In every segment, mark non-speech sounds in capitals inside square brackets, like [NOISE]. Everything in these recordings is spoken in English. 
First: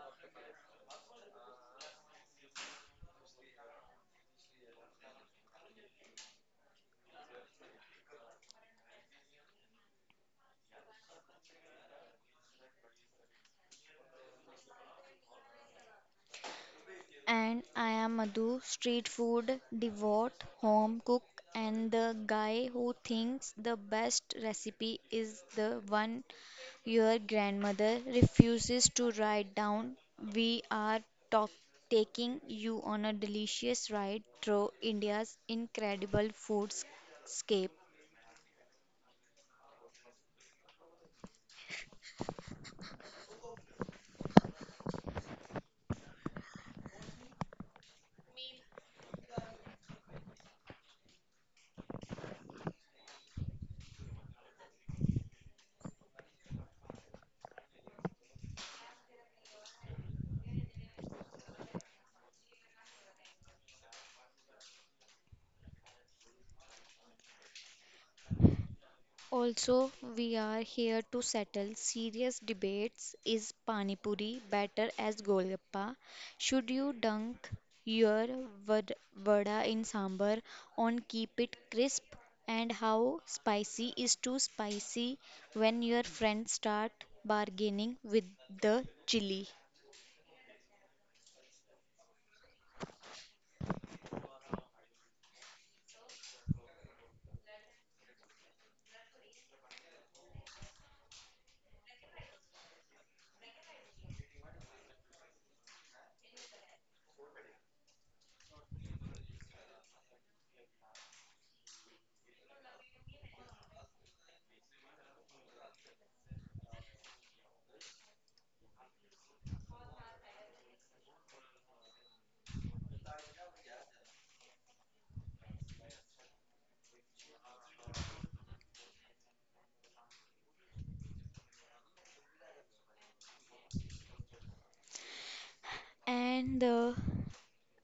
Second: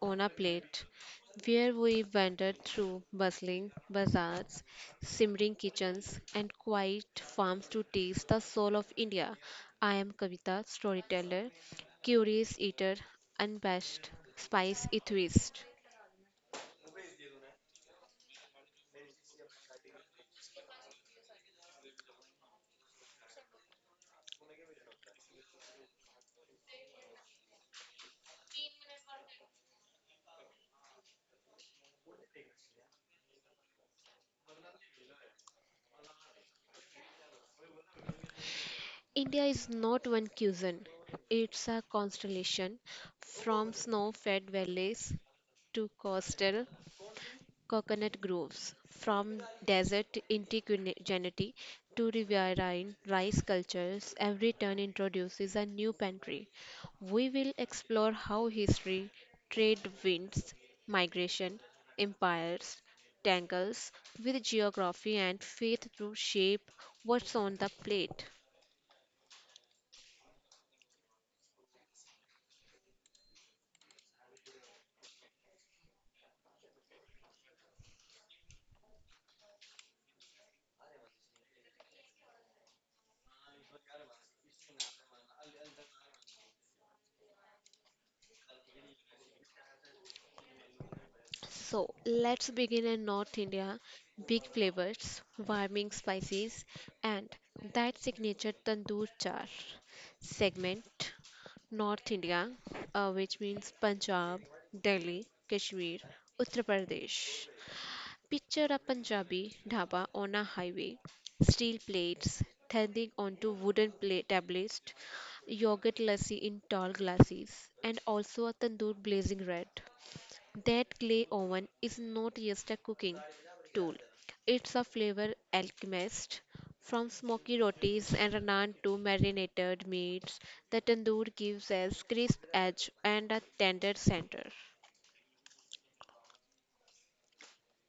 on a Plate, where we wander through bustling bazaars, simmering kitchens, and quiet farms to taste the soul of India. I am Kavita, storyteller, curious eater, unabashed spice enthusiast. And I am Madhu, street food devout, home cook, and the guy who thinks the best recipe is the one your grandmother refuses to write down. We are talk- taking you on a delicious ride through India's incredible foodscape. India is not one cuisine, it's a constellation from snow fed valleys to coastal coconut groves, from desert indigeneity to riverine rice cultures, every turn introduces a new pantry. We will explore how history, trade winds, migration, empires, tangles with geography and faith to shape what's on the plate. Also, we are here to settle serious debates. Is Pani Puri better as Golgappa? Should you dunk your vada in sambar on keep it crisp? And how spicy is too spicy when your friends start bargaining with the chili? So let's begin in North India. Big flavors, warming spices, and that signature tandoor char segment. North India, which means Punjab, Delhi, Kashmir, Uttar Pradesh. Picture a Punjabi dhaba on a highway, steel plates standing onto tablets, yogurt lassi in tall glasses, and also a tandoor blazing red. That clay oven is not just a cooking tool, it's a flavor alchemist. From smoky rotis and naan to marinated meats, the tandoor gives us crisp edge and a tender center. And the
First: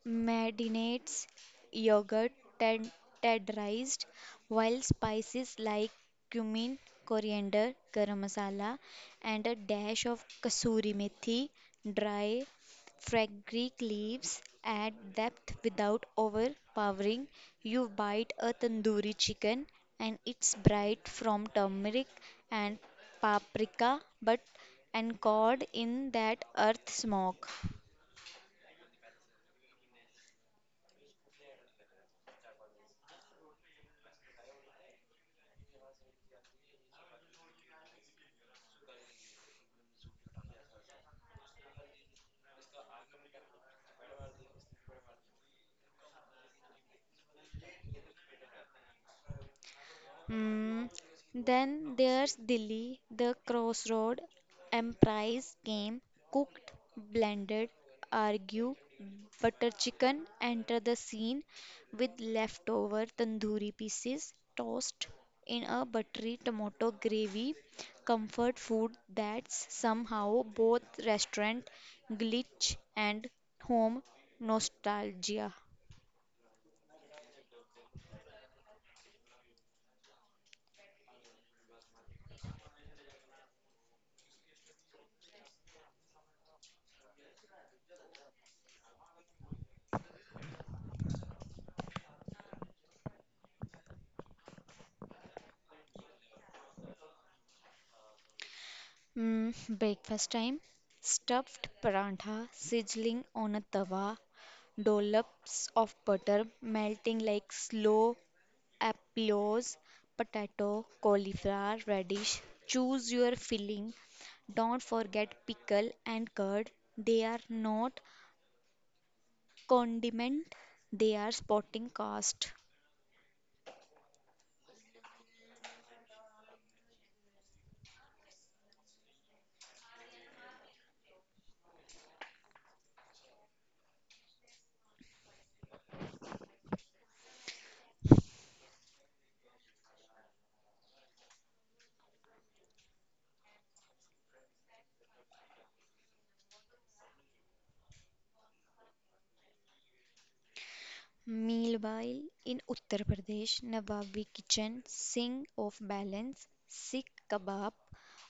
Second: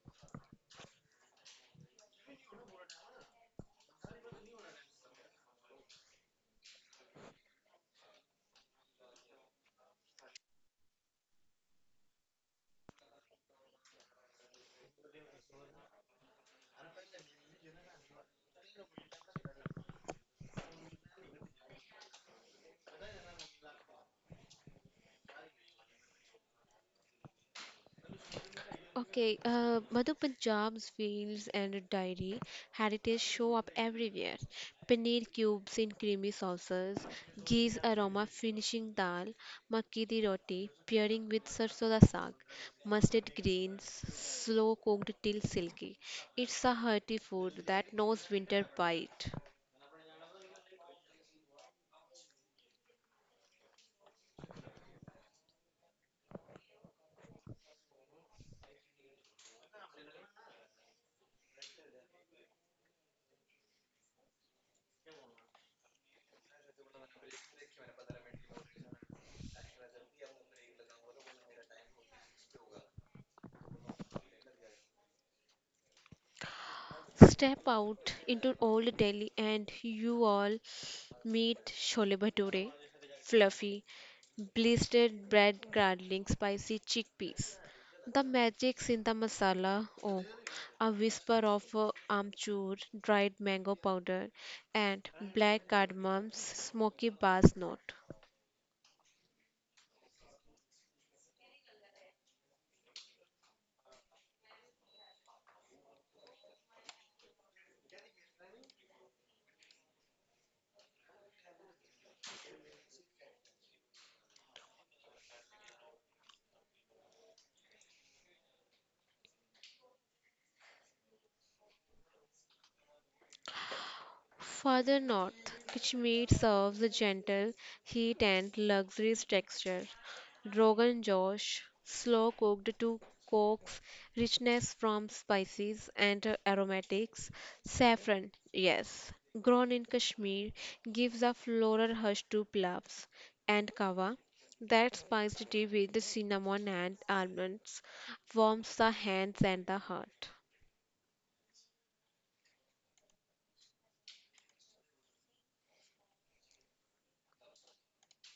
marinades, yogurt, tan- tandorized, while spices like cumin, coriander, garam masala, and a dash of kasuri methi, dry fenugreek leaves add depth without overpowering. You bite a tandoori chicken, and it's bright from turmeric and paprika, but anchored in that earth smoke. Okay, Madhu Punjab's fields and dairy heritage show up everywhere. Paneer cubes in creamy sauces, ghee's aroma finishing dal, makki di roti pairing with sarson da saag, mustard greens slow cooked till silky. It's a hearty food that knows winter bite. Mm, then there's Dilli, the crossroad, emprise came, cooked, blended, argue, butter chicken, enter the scene with leftover tandoori pieces, tossed in a buttery tomato gravy, comfort food that's somehow both restaurant glitch and home nostalgia. Step out into old Delhi and you all meet Chole Bhature, fluffy, blistered bread curdling spicy chickpeas. The magic's in the masala, oh, a whisper of amchur, dried mango powder, and black cardamom's smoky bass note. Mm, breakfast time. Stuffed parantha sizzling on a tawa, dollops of butter melting like slow applause, potato, cauliflower, radish. Choose your filling. Don't forget pickle and curd. They are not condiment, they are sporting cast. Further north, Kashmir serves a gentle heat and luxurious texture. Rogan Josh, slow cooked to coax richness from spices and aromatics. Saffron, yes, grown in Kashmir, gives a floral hush to plavs. And kava, that spiced tea with the cinnamon and almonds, warms the hands and the heart. Meanwhile, in Uttar Pradesh, Nawabi kitchen sing of balance, Sikh kebab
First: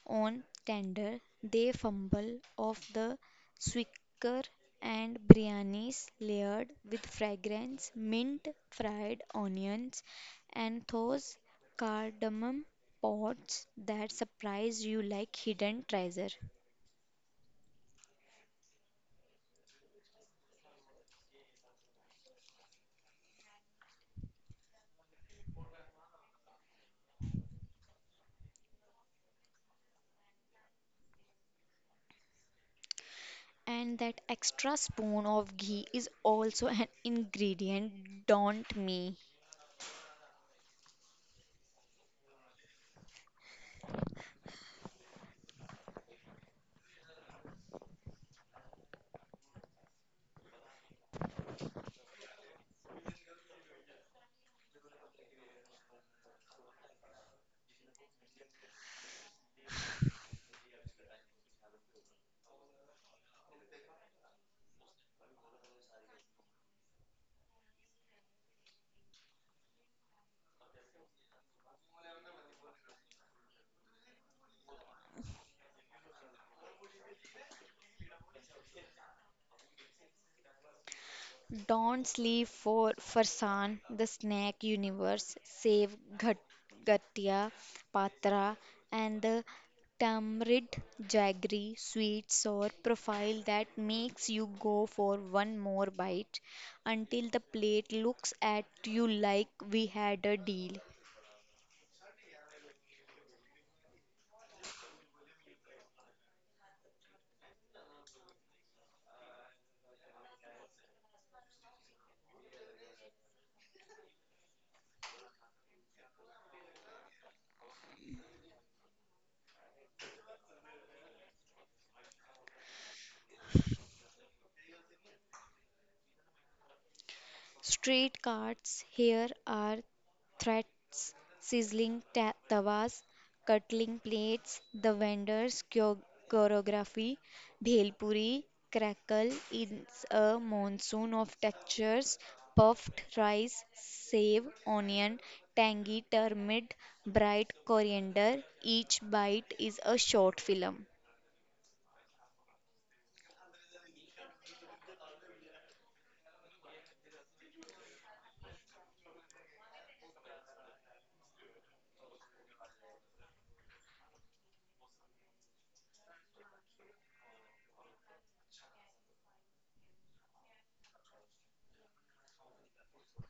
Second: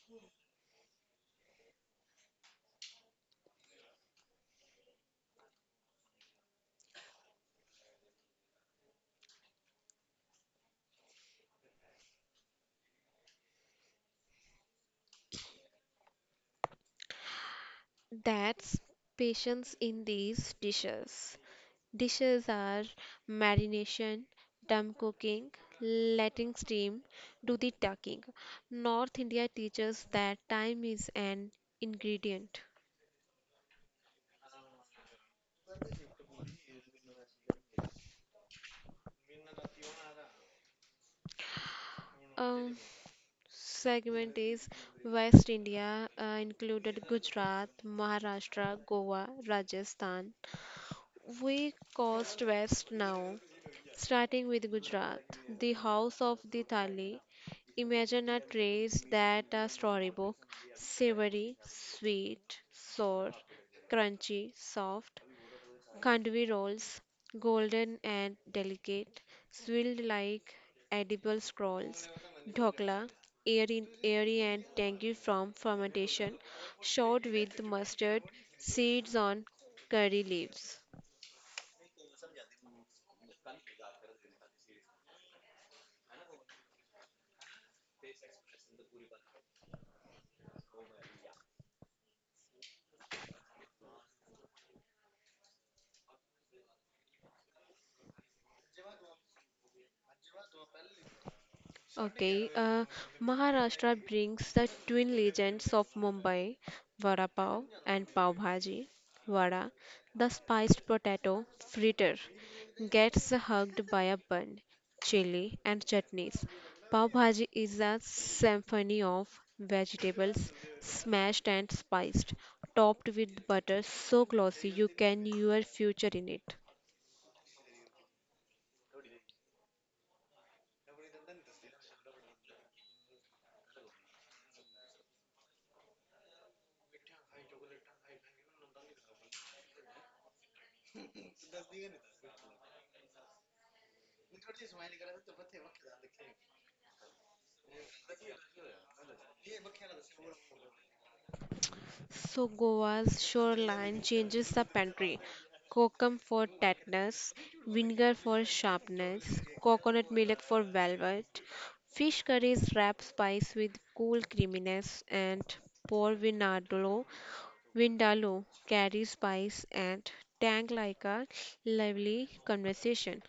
on tender, they fumble of the swicker and biryanis layered with fragrance, mint, fried onions, and those cardamom pods that surprise you like hidden treasure. That's patience in these dishes. Dishes are marination, dumb cooking, letting steam do the talking. North India teaches that time is an ingredient. And that extra spoon of ghee is also an ingredient, don't me. Um, Segment is West India, included Gujarat, Maharashtra, Goa, Rajasthan. We coast west now, starting with Gujarat, the house of the Thali. Imagine a trace that a storybook, savory, sweet, sour, crunchy, soft, kandvi rolls, golden and delicate, swilled like edible scrolls, dhokla, airy and tangy from fermentation, shot with mustard seeds on curry leaves. Don't sleep for Farsan, the snack universe, save Ghatia Patra and the tamarind jaggery sweet sour profile that makes you go for one more bite until the plate looks at you like we had a deal. Okay, uh, Maharashtra brings the twin legends of Mumbai, Vada Pav and Pav Bhaji. Vada, the spiced potato fritter, gets hugged by a bun, chili, and chutneys. Pav Bhaji is a symphony of vegetables smashed and spiced, topped with butter so glossy you can your future in it. Street carts here are threats, sizzling tawas, cutling plates, the vendors' choreography, bhelpuri crackle is a monsoon of textures, puffed rice, save, onion, tangy turmeric, bright coriander, each bite is a short film. So Goa's shoreline changes the pantry. Kokum for tartness, vinegar for sharpness, coconut milk for velvet. Fish curries wrap spice with cool creaminess and pour vinadlo. Vindaloo carries spice and tang like a lively conversation.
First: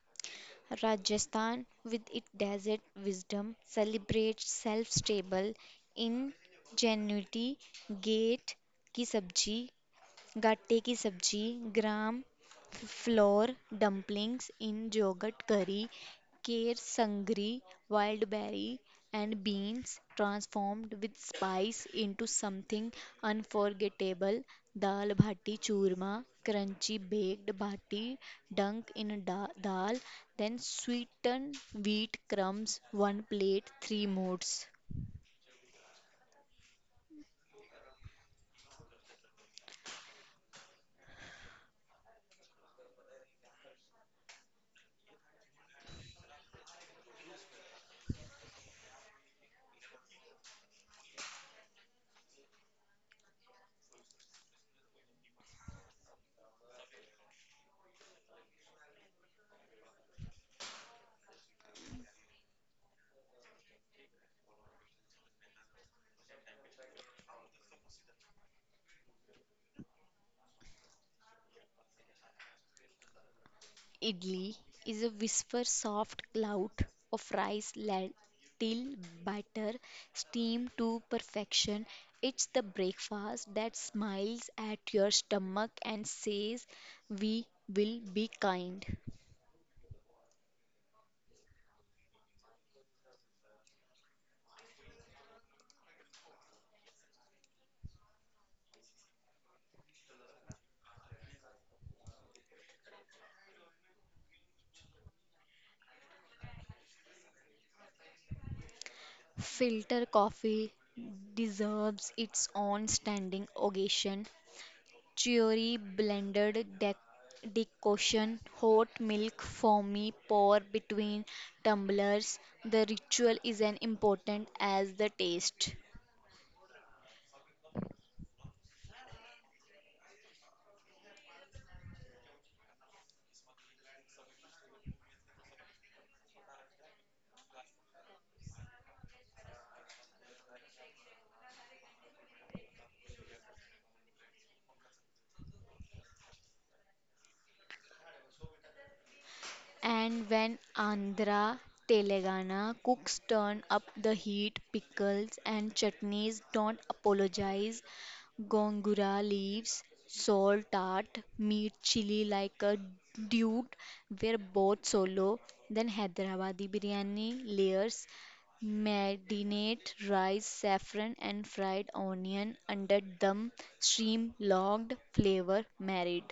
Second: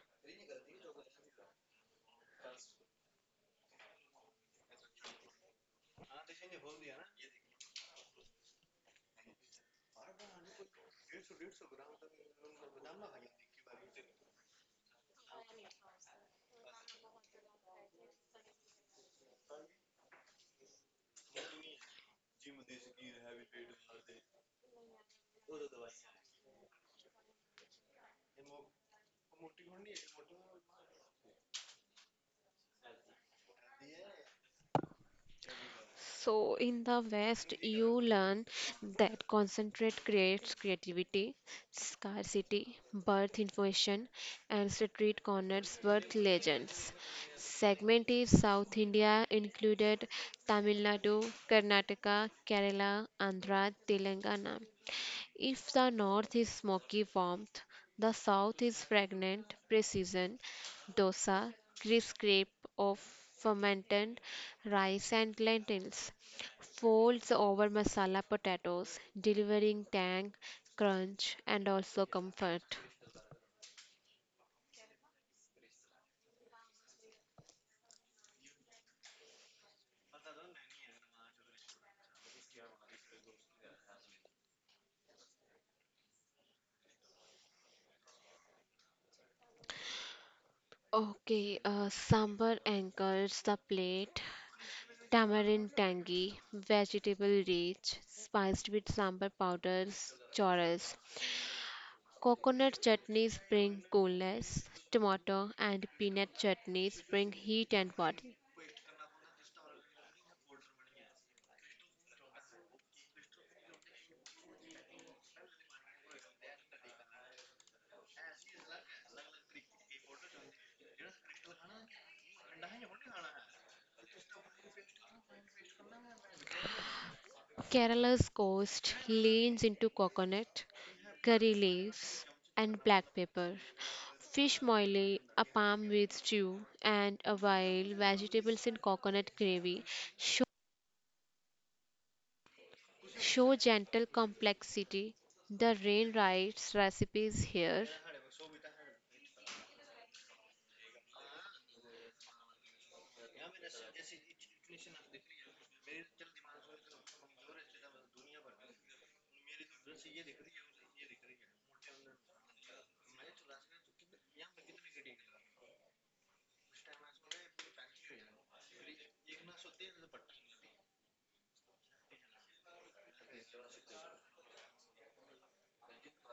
Rajasthan, with its desert wisdom, celebrates self-stable ingenuity. Gatte की सब्जी गाट्टे की sabzi gram flour dumplings in yogurt curry, kher sangri, wild berry and beans transformed with spice into something unforgettable. Dal bhati churma, crunchy baked bhati dunk in a dal, then sweetened wheat crumbs, one plate three modes. So, in the West, you learn that concentrate creates creativity, scarcity, birth information, and street corners birth legends. Segmented South India included Tamil Nadu, Karnataka, Kerala, Andhra, Telangana. If the North is smoky warmth, the South is fragrant precision, dosa, crisp crepe of fermented rice and lentils folds over masala potatoes, delivering tang, crunch, and also comfort. Idli is a whisper soft cloud of rice let till batter steam to perfection. It's the breakfast that smiles at your stomach and says we will be kind. Okay, Sambar anchors the plate. Tamarind tangy, vegetable rich, spiced with sambar powders, chorus. Coconut chutneys bring coolness, tomato and peanut chutneys bring heat and warmth. Filter coffee deserves its own standing ovation. Jury blended decoction, hot milk foamy pour between tumblers. The ritual is as important as the taste. Kerala's coast leans into coconut, curry leaves, and black pepper. Fish moile, a palm with stew, and a wild vegetables in coconut gravy show gentle complexity. The rain writes recipes here. And when Andhra Telangana cooks turn up the heat, pickles and chutneys don't apologize. Gongura leaves, salt tart, meat chili like a dude. We're both solo. Then Hyderabadi biryani layers, marinate rice, saffron and fried onion under dum, stream logged flavor married.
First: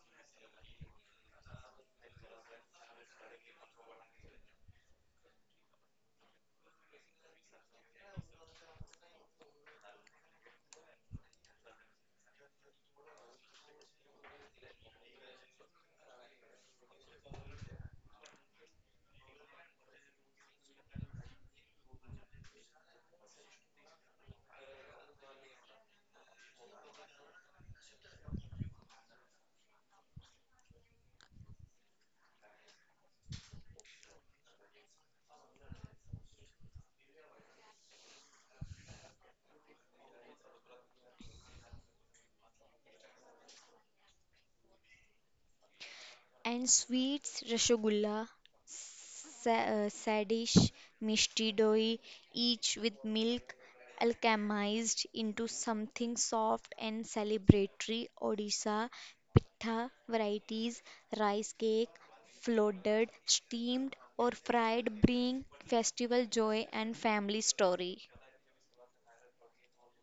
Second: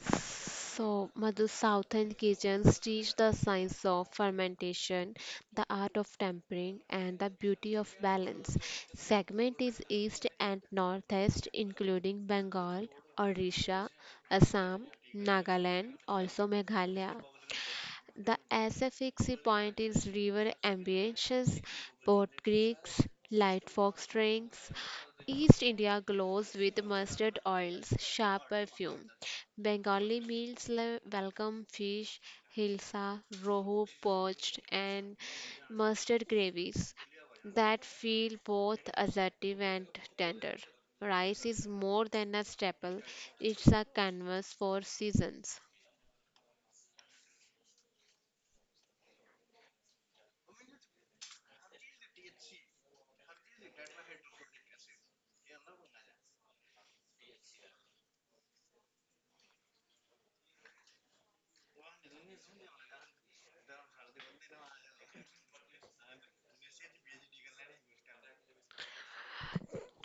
So, Madhu, Southern kitchens teach the science of fermentation, the art of tempering, and the beauty of balance. Segment is east and northeast, including Bengal, Odisha, Assam, Nagaland, also Meghalaya. The SFX point is river ambience, Port Creeks, light fox drinks. East India glows with mustard oils, sharp perfume. Bengali meals welcome fish, hilsa, rohu poached, and mustard gravies that feel both assertive and tender. Rice is more than a staple, it's a canvas for seasons. And sweets rasgulla, sadish, mishti doi, each with milk alchemized into something soft and celebratory. Odisha pitha varieties, rice cake, flooded, steamed or fried bring festival joy and family story.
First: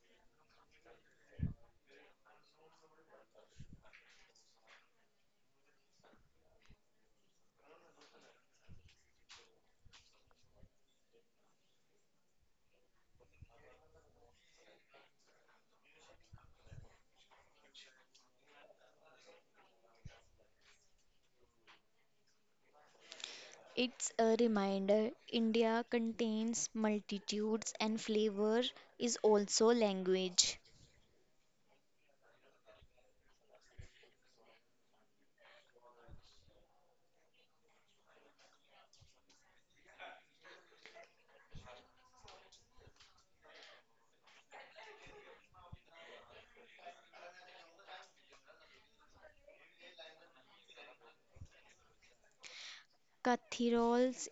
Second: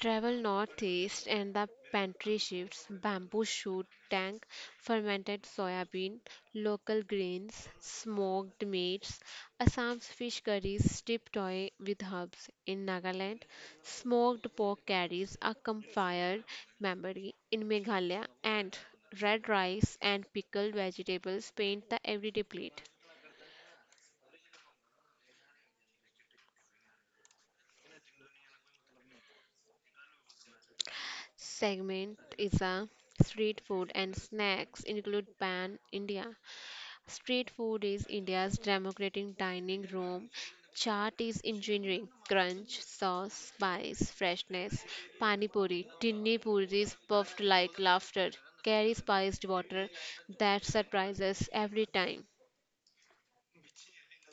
Travel northeast and the pantry shifts, bamboo shoot tank, fermented soybean, local grains, smoked meats, Assam's fish curries steeped toy with herbs. In Nagaland, smoked pork carries a campfire memory. In Meghalaya, and red rice and pickled vegetables paint the everyday plate. It's a reminder India contains multitudes and flavor is also language. Segment is a street food and snacks include pan india. Street food is India's democratic dining room. Chaat is engineering, crunch, sauce, spice, freshness. Pani puri, tinni puri is puffed like laughter. Carry spiced water that surprises every time. Kathi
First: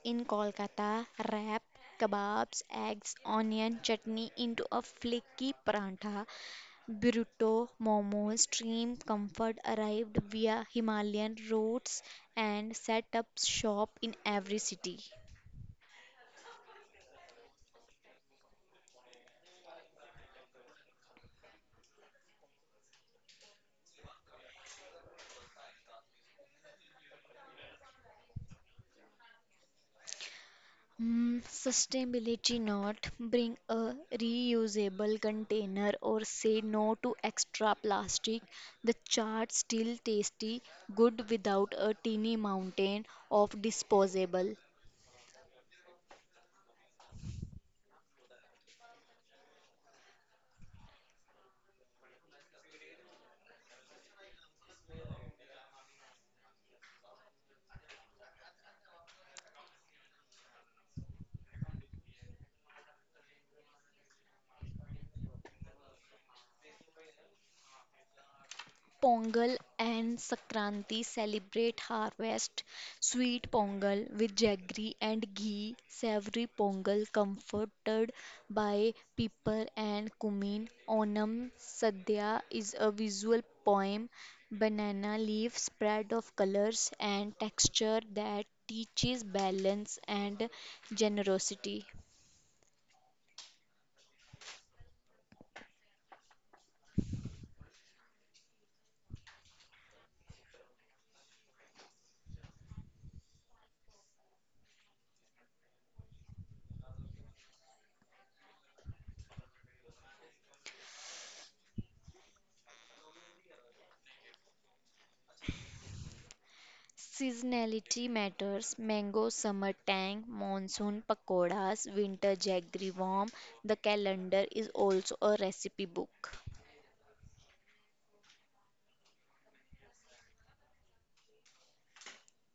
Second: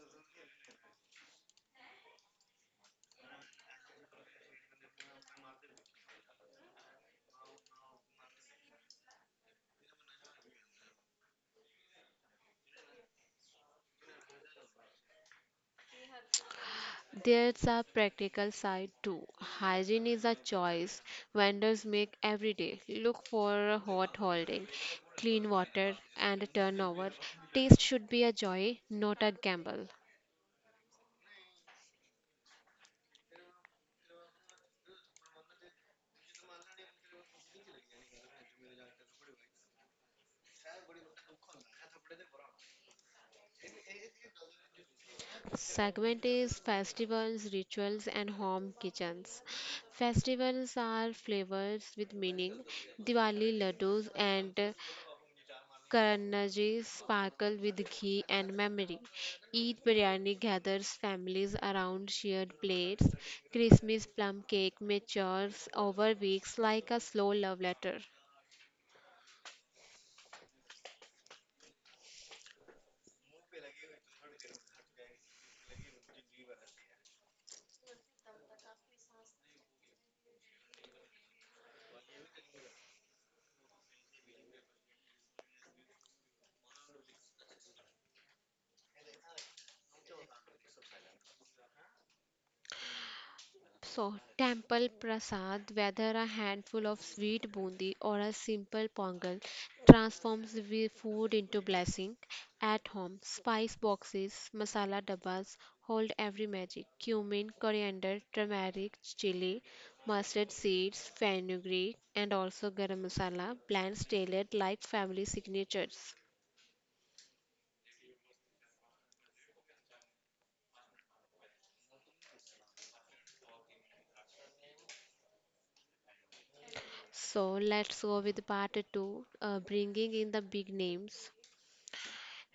in Kolkata wrap kebabs, eggs, onion chutney into a flaky paratha. Burrito, momos, stream comfort arrived via Himalayan routes and set up shop in every city. There's a practical side too. Hygiene is a choice vendors make every day. Look for a hot holding, clean water, and a turnover. Taste should be a joy, not a gamble. Mm, sustainability not bring a reusable container or say no to extra plastic. The chart still tasty good without a teeny mountain of disposable. Segment is festivals, rituals, and home kitchens. Festivals are flavors with meaning. Diwali laddus and Karnaji sparkle with ghee and memory. Eid biryani gathers families around shared plates. Christmas plum cake matures over weeks like a slow love letter. Pongal and Sakranti celebrate harvest. Sweet Pongal with jaggery and ghee. Savory Pongal comforted by pepper and cumin. Onam Sadhya is a visual poem. Banana leaf spread of colors and texture that teaches balance and generosity. So, temple prasad, whether a handful of sweet bundi or a simple pongal, transforms the food into blessing. At home, spice boxes, masala dabbas hold every magic. Cumin, coriander, turmeric, chili, mustard seeds, fenugreek, and also garam masala blends tailored like family signatures. Seasonality matters. Mango summer tang, monsoon pakoras, winter jaggery warm. The calendar is also a recipe book. So let's go with part two, bringing in the big names.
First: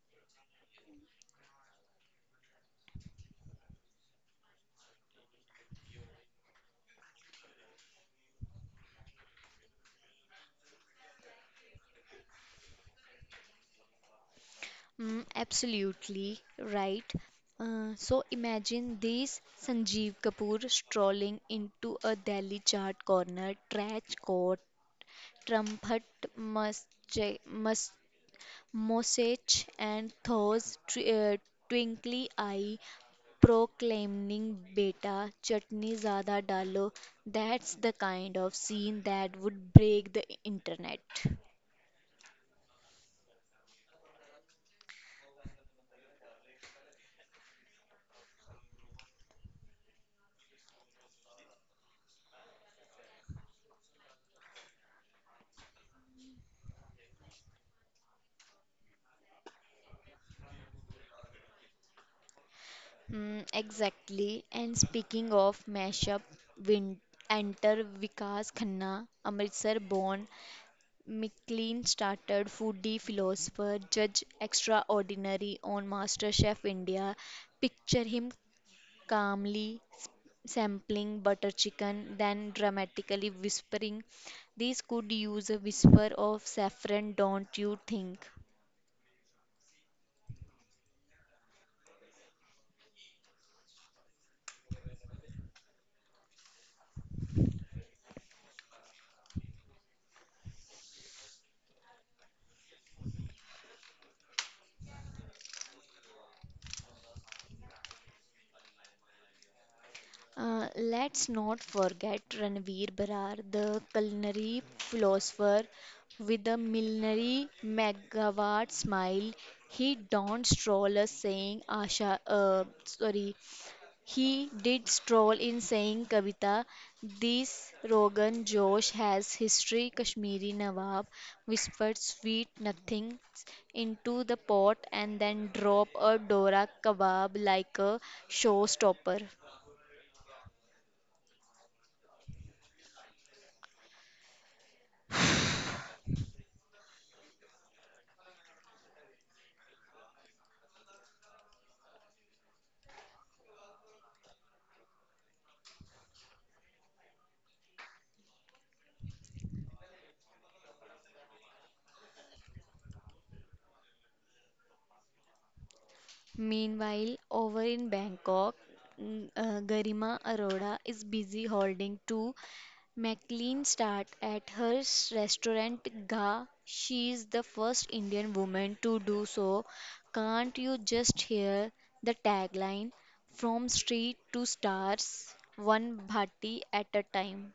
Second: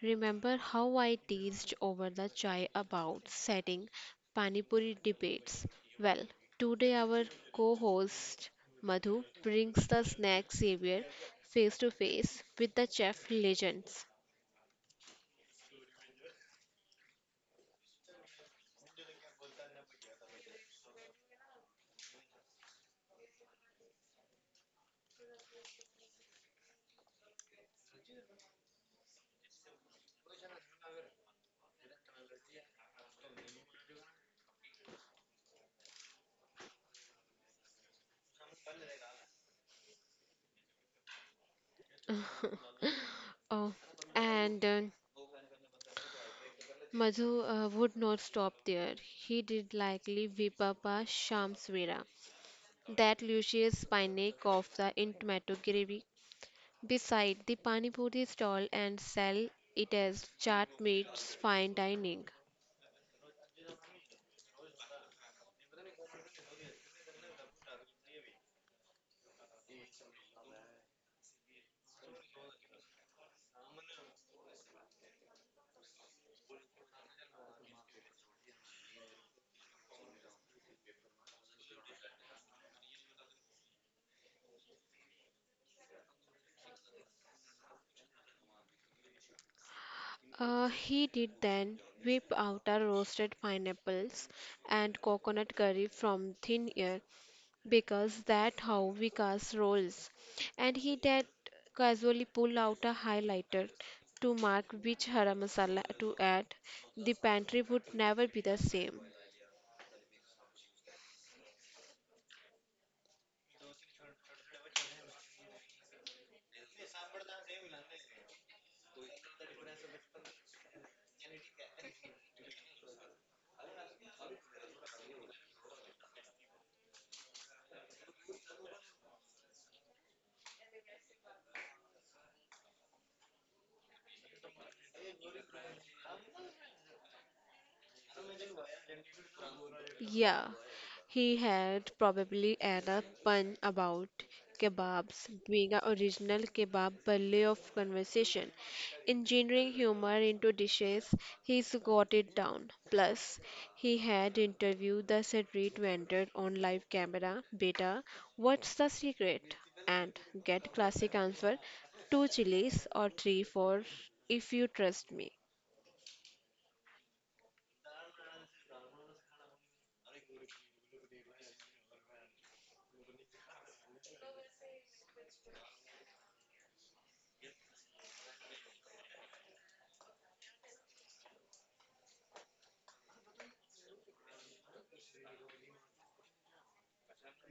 Remember how I teased over the chai about setting panipuri debates? Well, today our co-host Madhu brings the snack savior face to face with the chef legends. Mm, absolutely right. So imagine this Sanjeev Kapoor strolling into a Delhi chart corner, trench coat, trumpet mustache, mustache, and those twinkly eye proclaiming beta chutney zyada डालो, that's the kind of scene that would break the internet. Oh, and Madhu would not stop there. He did likely Vipapa Shamsvera, that Lucius Pinnack of the in tomato gravy beside the Pani Puri stall and sell it as Chaat meets fine dining. Hmm, exactly, and speaking of mashup win- enter Vikas Khanna, Amritsar born, McLean started foodie philosopher, judge extraordinary on MasterChef India. Picture him calmly sampling butter chicken, then dramatically whispering, "This could use a whisper of saffron, don't you think?" He did then whip out a roasted pineapples and coconut curry from thin air because that how Vikas rolls. And he did casually pull out a highlighter to mark which hara masala to add. The pantry would never be the same. Let's not forget Ranveer Brar, the culinary philosopher with a millinery megawatt smile. He don't stroll us saying Asha, he did stroll in saying Kavita, this Rogan Josh has history. Kashmiri Nawab whispered sweet nothings into the pot and then dropped a Dora kebab like a showstopper. Yeah, he had probably an a pun about kebabs being a original kebab ballet of conversation. Engineering humor into dishes, he's got it down. Plus, he had interviewed the street vendor on live camera, beta, what's the secret? And get classic answer, two chilies or three for if you trust me. Meanwhile, over in Bangkok, Garima Arora is busy holding two McLean start at her restaurant Ga. She is the first Indian woman to do so. Can't you just hear the tagline? From street to stars, one bhati at a time.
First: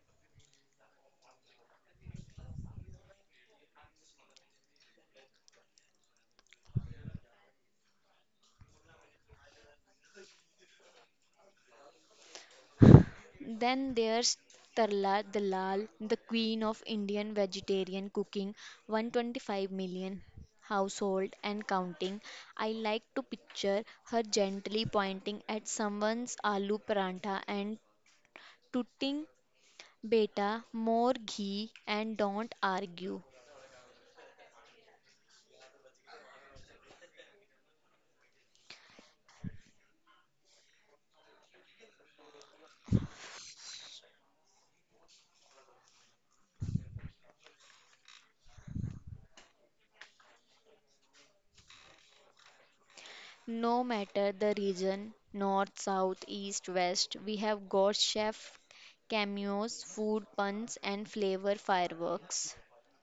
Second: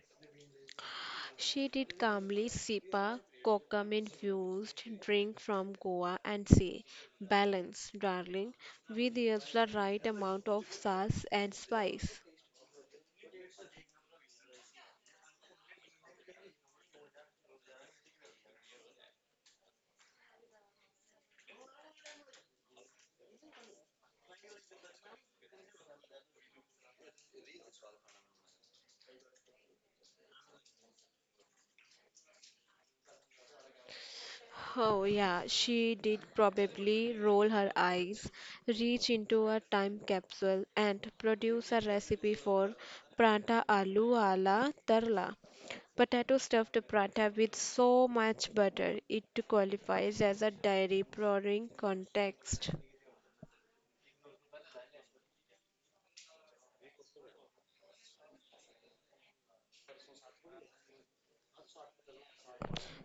She did calmly sip a coca-infused drink from Goa and say, Balance, darling, with just the right amount of sauce and spice. Then there's Tarla Dalal, the queen of Indian vegetarian cooking, 125 million household and counting. I like to picture her gently pointing at someone's aloo parantha and tooting, beta, more ghee and don't argue. Oh, yeah, she did probably roll her eyes, reach into a time capsule, and produce a recipe for prata aloo ala tarla. Potato stuffed prata with so much butter it qualifies as a dairy pouring context. No matter the region, north, south, east, west, we have got chef cameos, food puns and flavor fireworks.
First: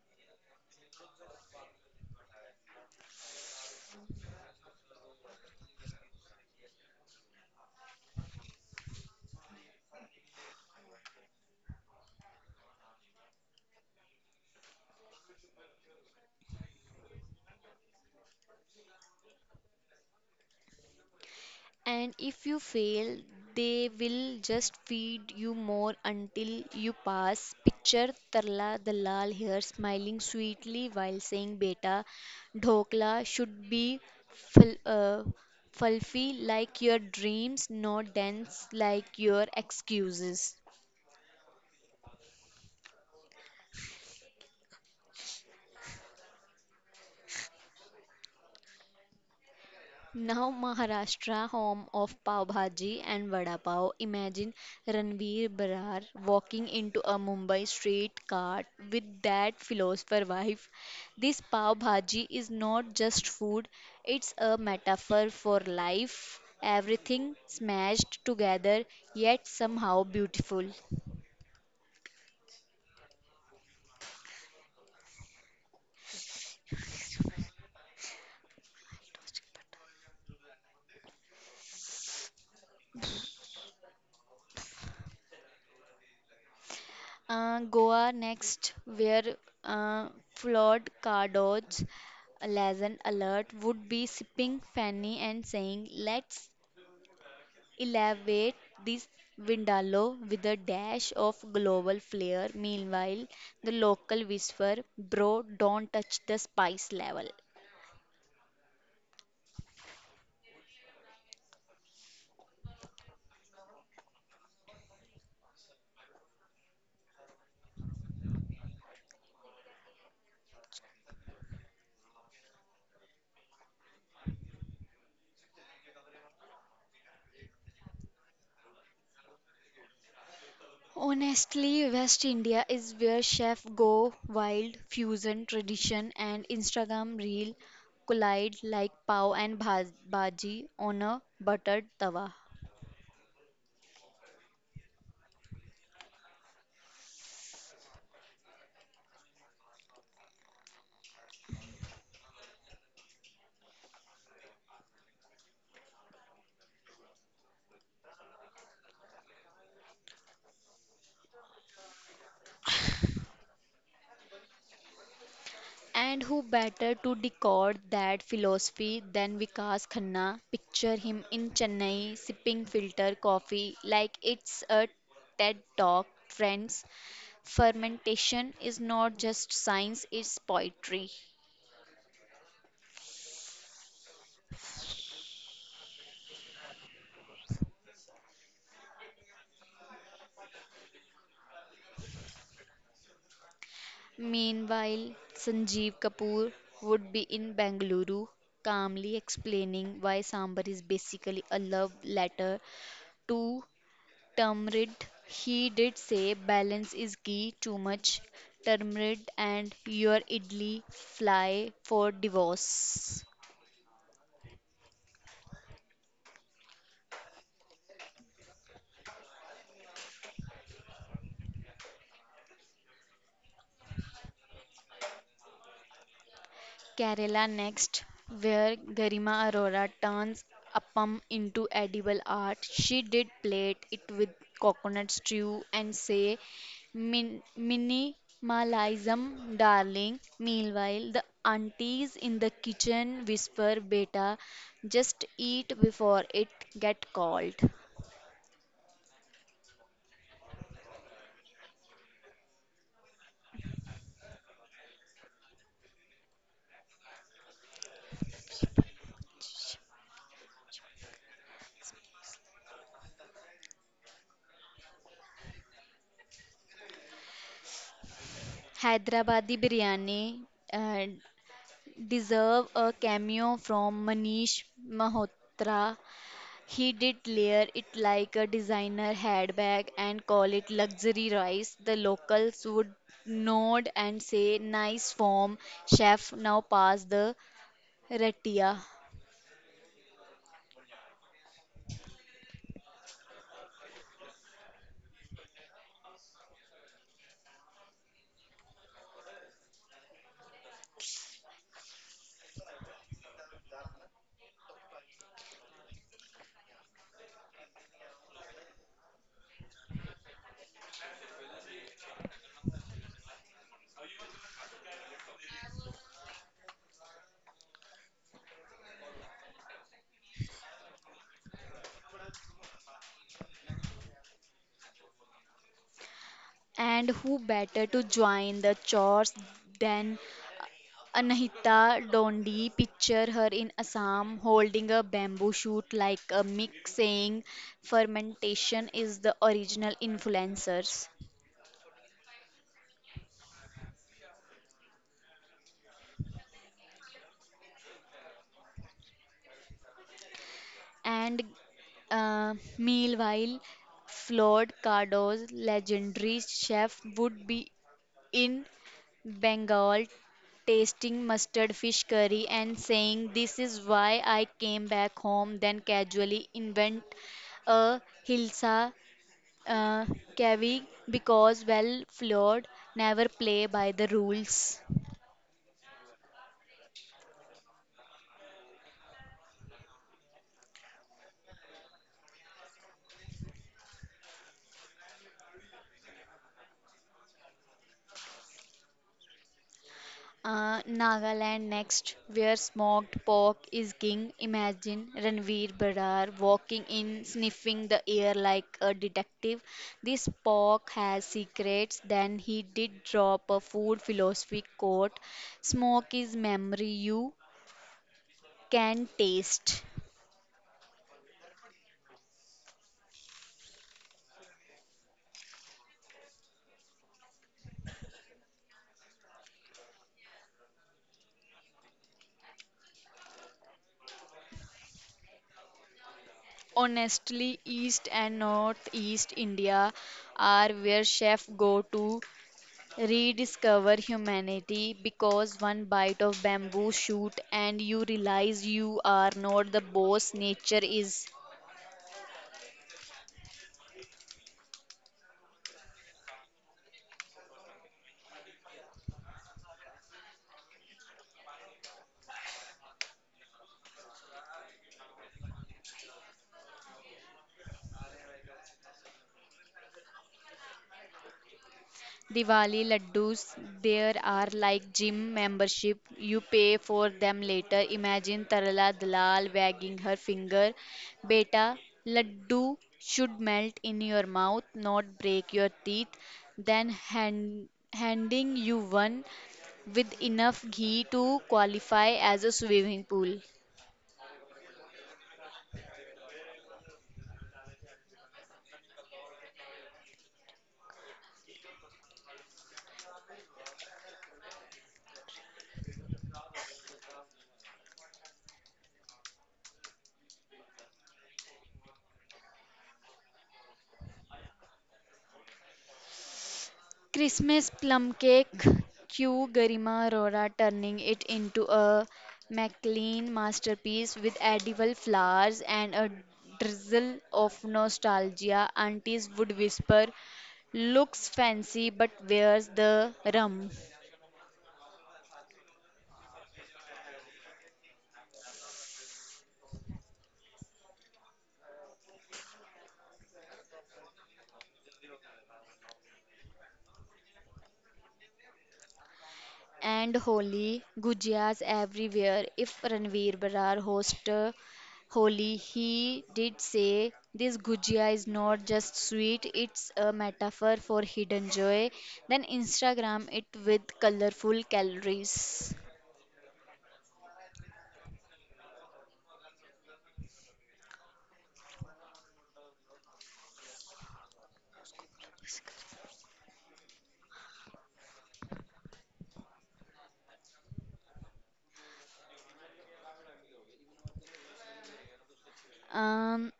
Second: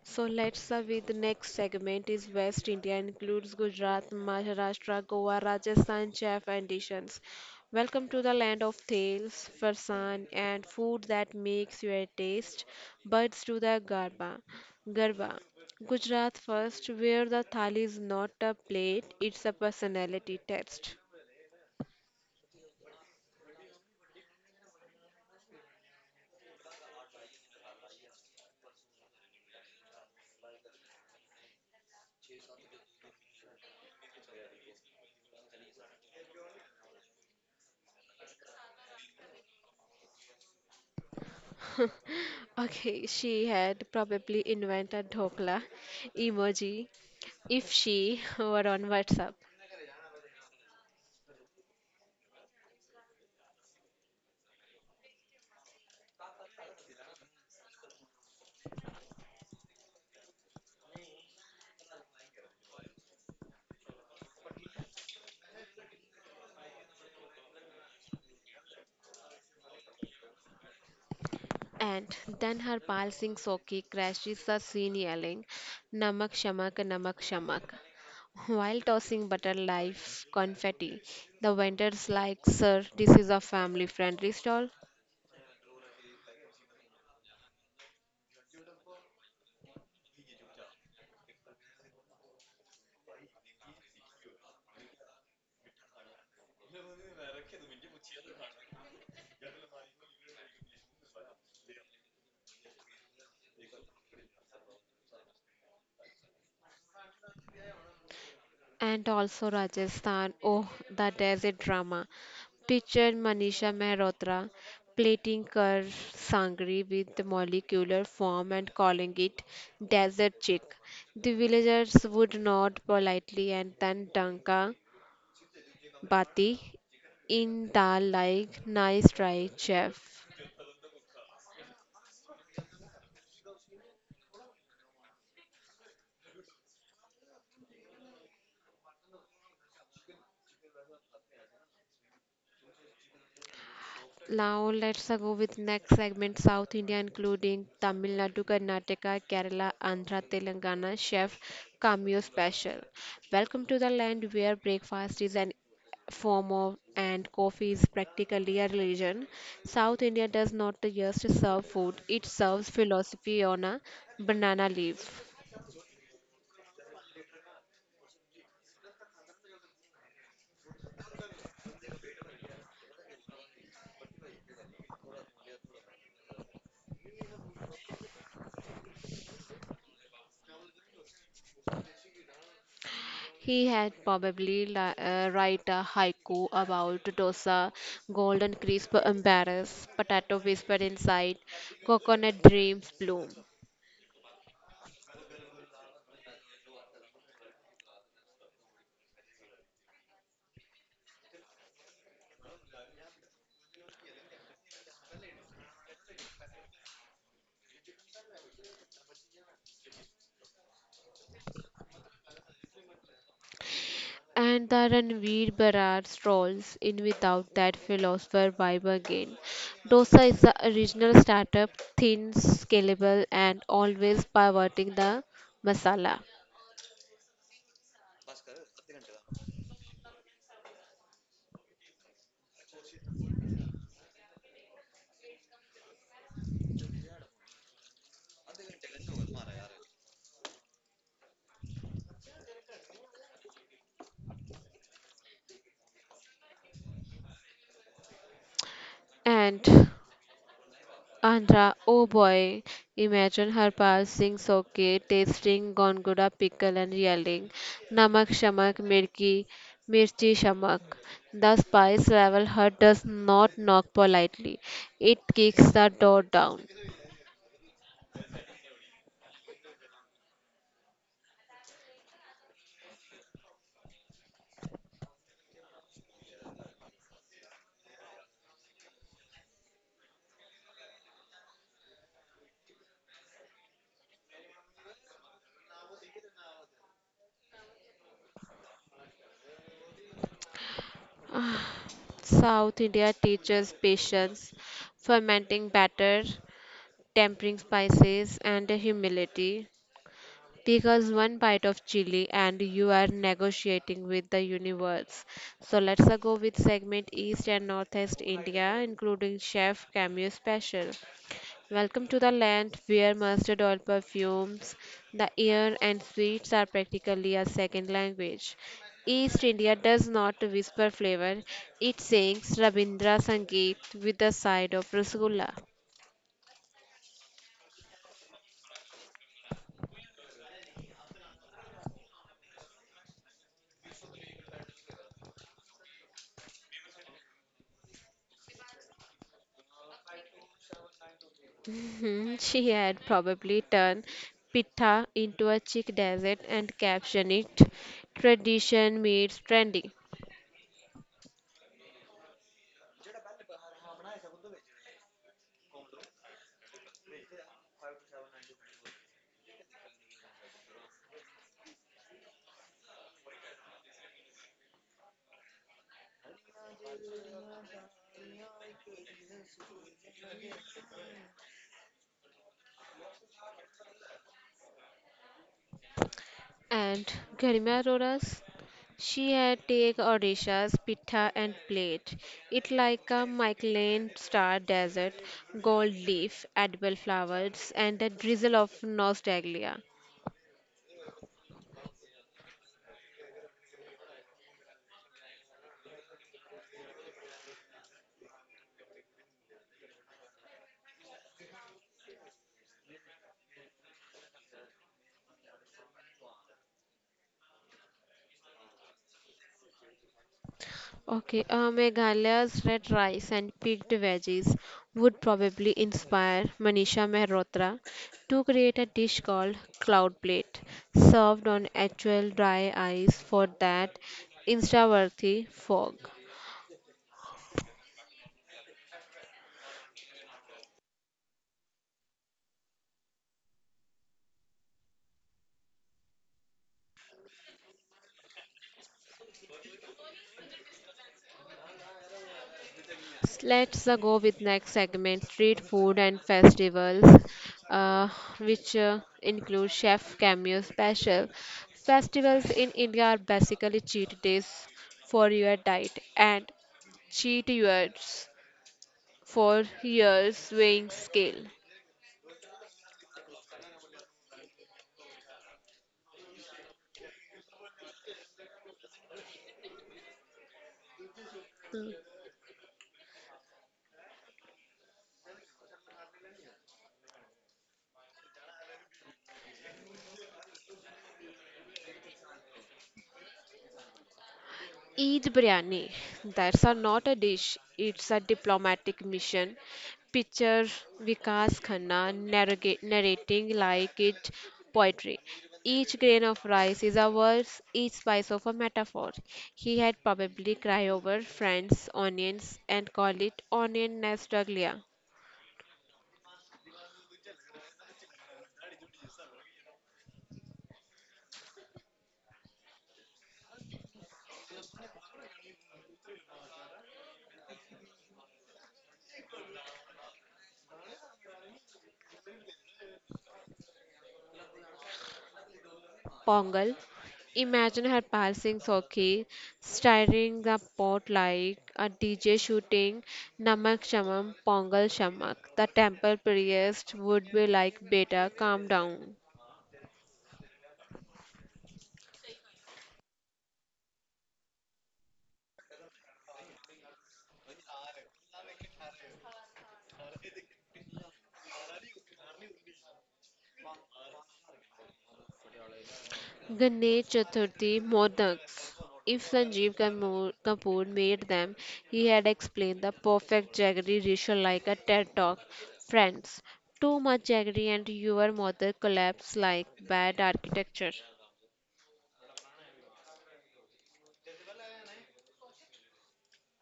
So let's with the next segment is West India includes Gujarat, Maharashtra, Goa, Rajasthan, chef and dishes. Welcome to the land of tales, farsan and food that makes your taste buds to the garba. Garba. Gujarat first, where the thali is not a plate, it's a personality test. And if you fail, they will just feed you more until you pass. Picture Tarla Dalal here smiling sweetly while saying, "Beta, dhokla should be ful- uh, fluffy like your dreams, not dense like your excuses." Okay, she had probably invented dhokla emoji if she [LAUGHS] were on WhatsApp. Now Maharashtra, home of Pav Bhaji and Vada Pav. Imagine Ranveer Brar walking into a Mumbai street cart with that philosopher wife. "This Pav Bhaji is not just food, it's a metaphor for life. Everything smashed together, yet somehow beautiful." And then her Harpal Singh Soki crashes the scene yelling, Namak Shamak, Namak Shamak. While tossing butter life confetti, the vendors like, Sir, this is a family friendly stall. Goa next, where uh, flawed cardoads lesson alert would be sipping Fanny and saying, "Let's elevate this Vindaloo with a dash of global flair." Meanwhile, the local whisper, "Bro, don't touch the spice level." And also Rajasthan, oh, the desert drama. Picture Manisha Mehrotra plating her sangri with the molecular form and calling it desert chick. The villagers would nod politely and then Danka Bati in dal like nice try chef. Honestly, West India is where chefs go wild, fusion, tradition, and Instagram reel collide like pav and bhaji on a buttered tawa. Now let's go with next segment South India including Tamil Nadu, Karnataka, Kerala, Andhra, Telangana chef cameo special. Welcome to the land where breakfast is an form of and coffee is practically a religion. South India does not just serve food, it serves philosophy on a banana leaf. And who better to decode that philosophy than Vikas Khanna? Picture him in Chennai sipping filter coffee like it's a TED Talk, friends. Fermentation is not just science, it's poetry. He had probably write a haiku about dosa, golden crisp embarrass, potato whisper inside, coconut dreams bloom. Meanwhile, Sanjeev Kapoor would be in Bengaluru, calmly explaining why Sambar is basically a love letter to Tamrid. He did say balance is key, too much tamarind and your idli fly for divorce. And the Ranveer Barad strolls in without that philosopher vibe again. Dosa is the original startup, thin, scalable, and always pivoting the masala. Kerala next, where Garima Arora turns appam into edible art. She did plate it with coconut stew and say, Minimalism, darling." Meanwhile, the aunties in the kitchen whisper, "Beta, just eat before it get cold." And Andra, oh boy, imagine her passing soke, tasting gongoda pickle and yelling, Namak shamak mirki, mirchi shamak. The spice level her does not knock politely. It kicks the door down. Hyderabadi biryani uh, deserve a cameo from Manish Malhotra. He did layer it like a designer handbag and call it luxury rice. The locals would nod and say, "Nice form, chef. Now pass the ratia." South India teaches patience, fermenting batter, tempering spices, and humility, because one bite of chili and you are negotiating with the universe. So let's go with segment East and Northeast India, including Chef Cameo Special. Welcome to the land where mustard oil perfumes, the air and sweets are practically a second language. East India does not whisper flavor, it sings Rabindra Sangeet with a side of Rasgulla. And who better to join the chores than Anahita Dondi? Picture her in Assam holding a bamboo shoot like a mic, saying, "Fermentation is the original influencers." Mhm. She had probably turned pita into a chic dessert and captioned it Tradition Meets Trendy. And meanwhile, Flawed Cardo's legendary chef would be in Bengal tasting mustard fish curry and saying, "This is why I came back home," then casually invent a Hilsa uh, kavi, because, well, Flawed never play by the rules. And Garima Arora's, she had take Odisha's pita and plate it like a Michelin star dessert, gold leaf, edible flowers, and a drizzle of nostalgia. Nagaland next, where smoked pork is king. Imagine Ranveer Barar walking in, sniffing the air like a detective. "This pork has secrets." Then he did drop a food philosophy quote, "Smoke is memory you can taste." Okay, Meghalaya's red rice and picked veggies would probably inspire Manisha Mehrotra to create a dish called cloud plate, served on actual dry ice for that insta-worthy fog. Honestly, East and Northeast India are where chefs go to rediscover humanity, because one bite of bamboo shoot and you realize you are not the boss, nature is. Let's go with next segment, street food and festivals, uh, which include chef cameo special. Festivals in India are basically cheat days for your diet and cheat years for your weighing scale. Diwali laddus there are like gym membership you pay for them later. Imagine Tarala Dalal wagging her finger, "Beta, laddu should melt in your mouth not break your teeth," then handing you one with enough ghee to qualify as a swimming pool. Eid biryani. That's a, not a dish, it's a diplomatic mission. Picture Vikas Khanna narrating like it poetry. Each grain of rice is a verse, each slice of a metaphor. He had probably cry over friends, onions, and call it onion nastaglia. Christmas plum cake, Q Garima Rora turning it into a McLean masterpiece with edible flowers and a drizzle of nostalgia. Aunties would whisper, "Looks fancy but where's the rum?" Pongal. Imagine her passing Soki, stirring the pot like a DJ shooting Namak Shamak, Pongal Shamak. The temple priest would be like, Beta, calm down. And Holi, Gujias everywhere. If Ranveer Brar host Holi, he did say this Gujia is not just sweet, it's a metaphor for hidden joy. Then Instagram it with colorful calories. Ganesh Chaturthi Modaks. If Kapoor made them, he had explained the perfect jaggery ritual like a TED talk. Friends, too much jaggery and your mother collapse like bad architecture. Um,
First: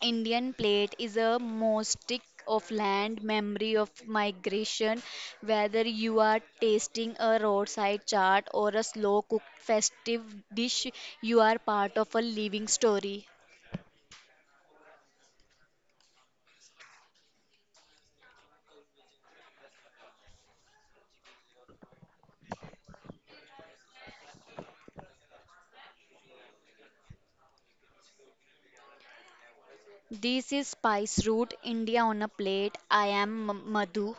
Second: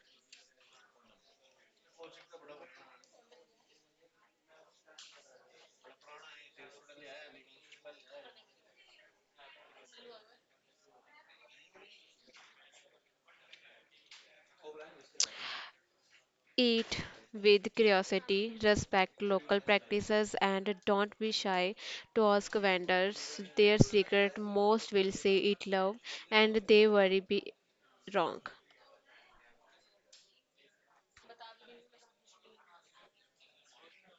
Indian plate is a mosaic of land, memory of migration, whether you are tasting a roadside chaat or a slow cooked festive dish, you are part of a living story. Eat with curiosity, respect local practices, and don't be shy to ask vendors their secret. Most will say it love and they worry be wrong. This is Spice Root India on a plate. I am Madhu.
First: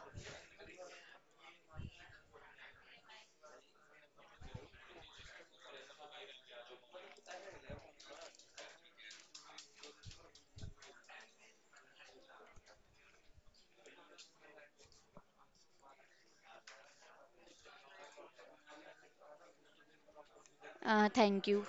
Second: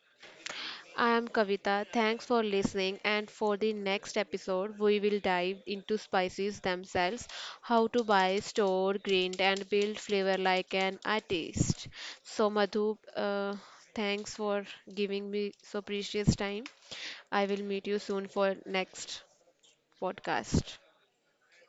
I am Kavita. Thanks for listening. And for the next episode, we will dive into spices themselves, how to buy, store, grind, and build flavor like an artist. So, Madhu, thanks for giving me so precious time. I will meet you soon for next podcast. Thank you.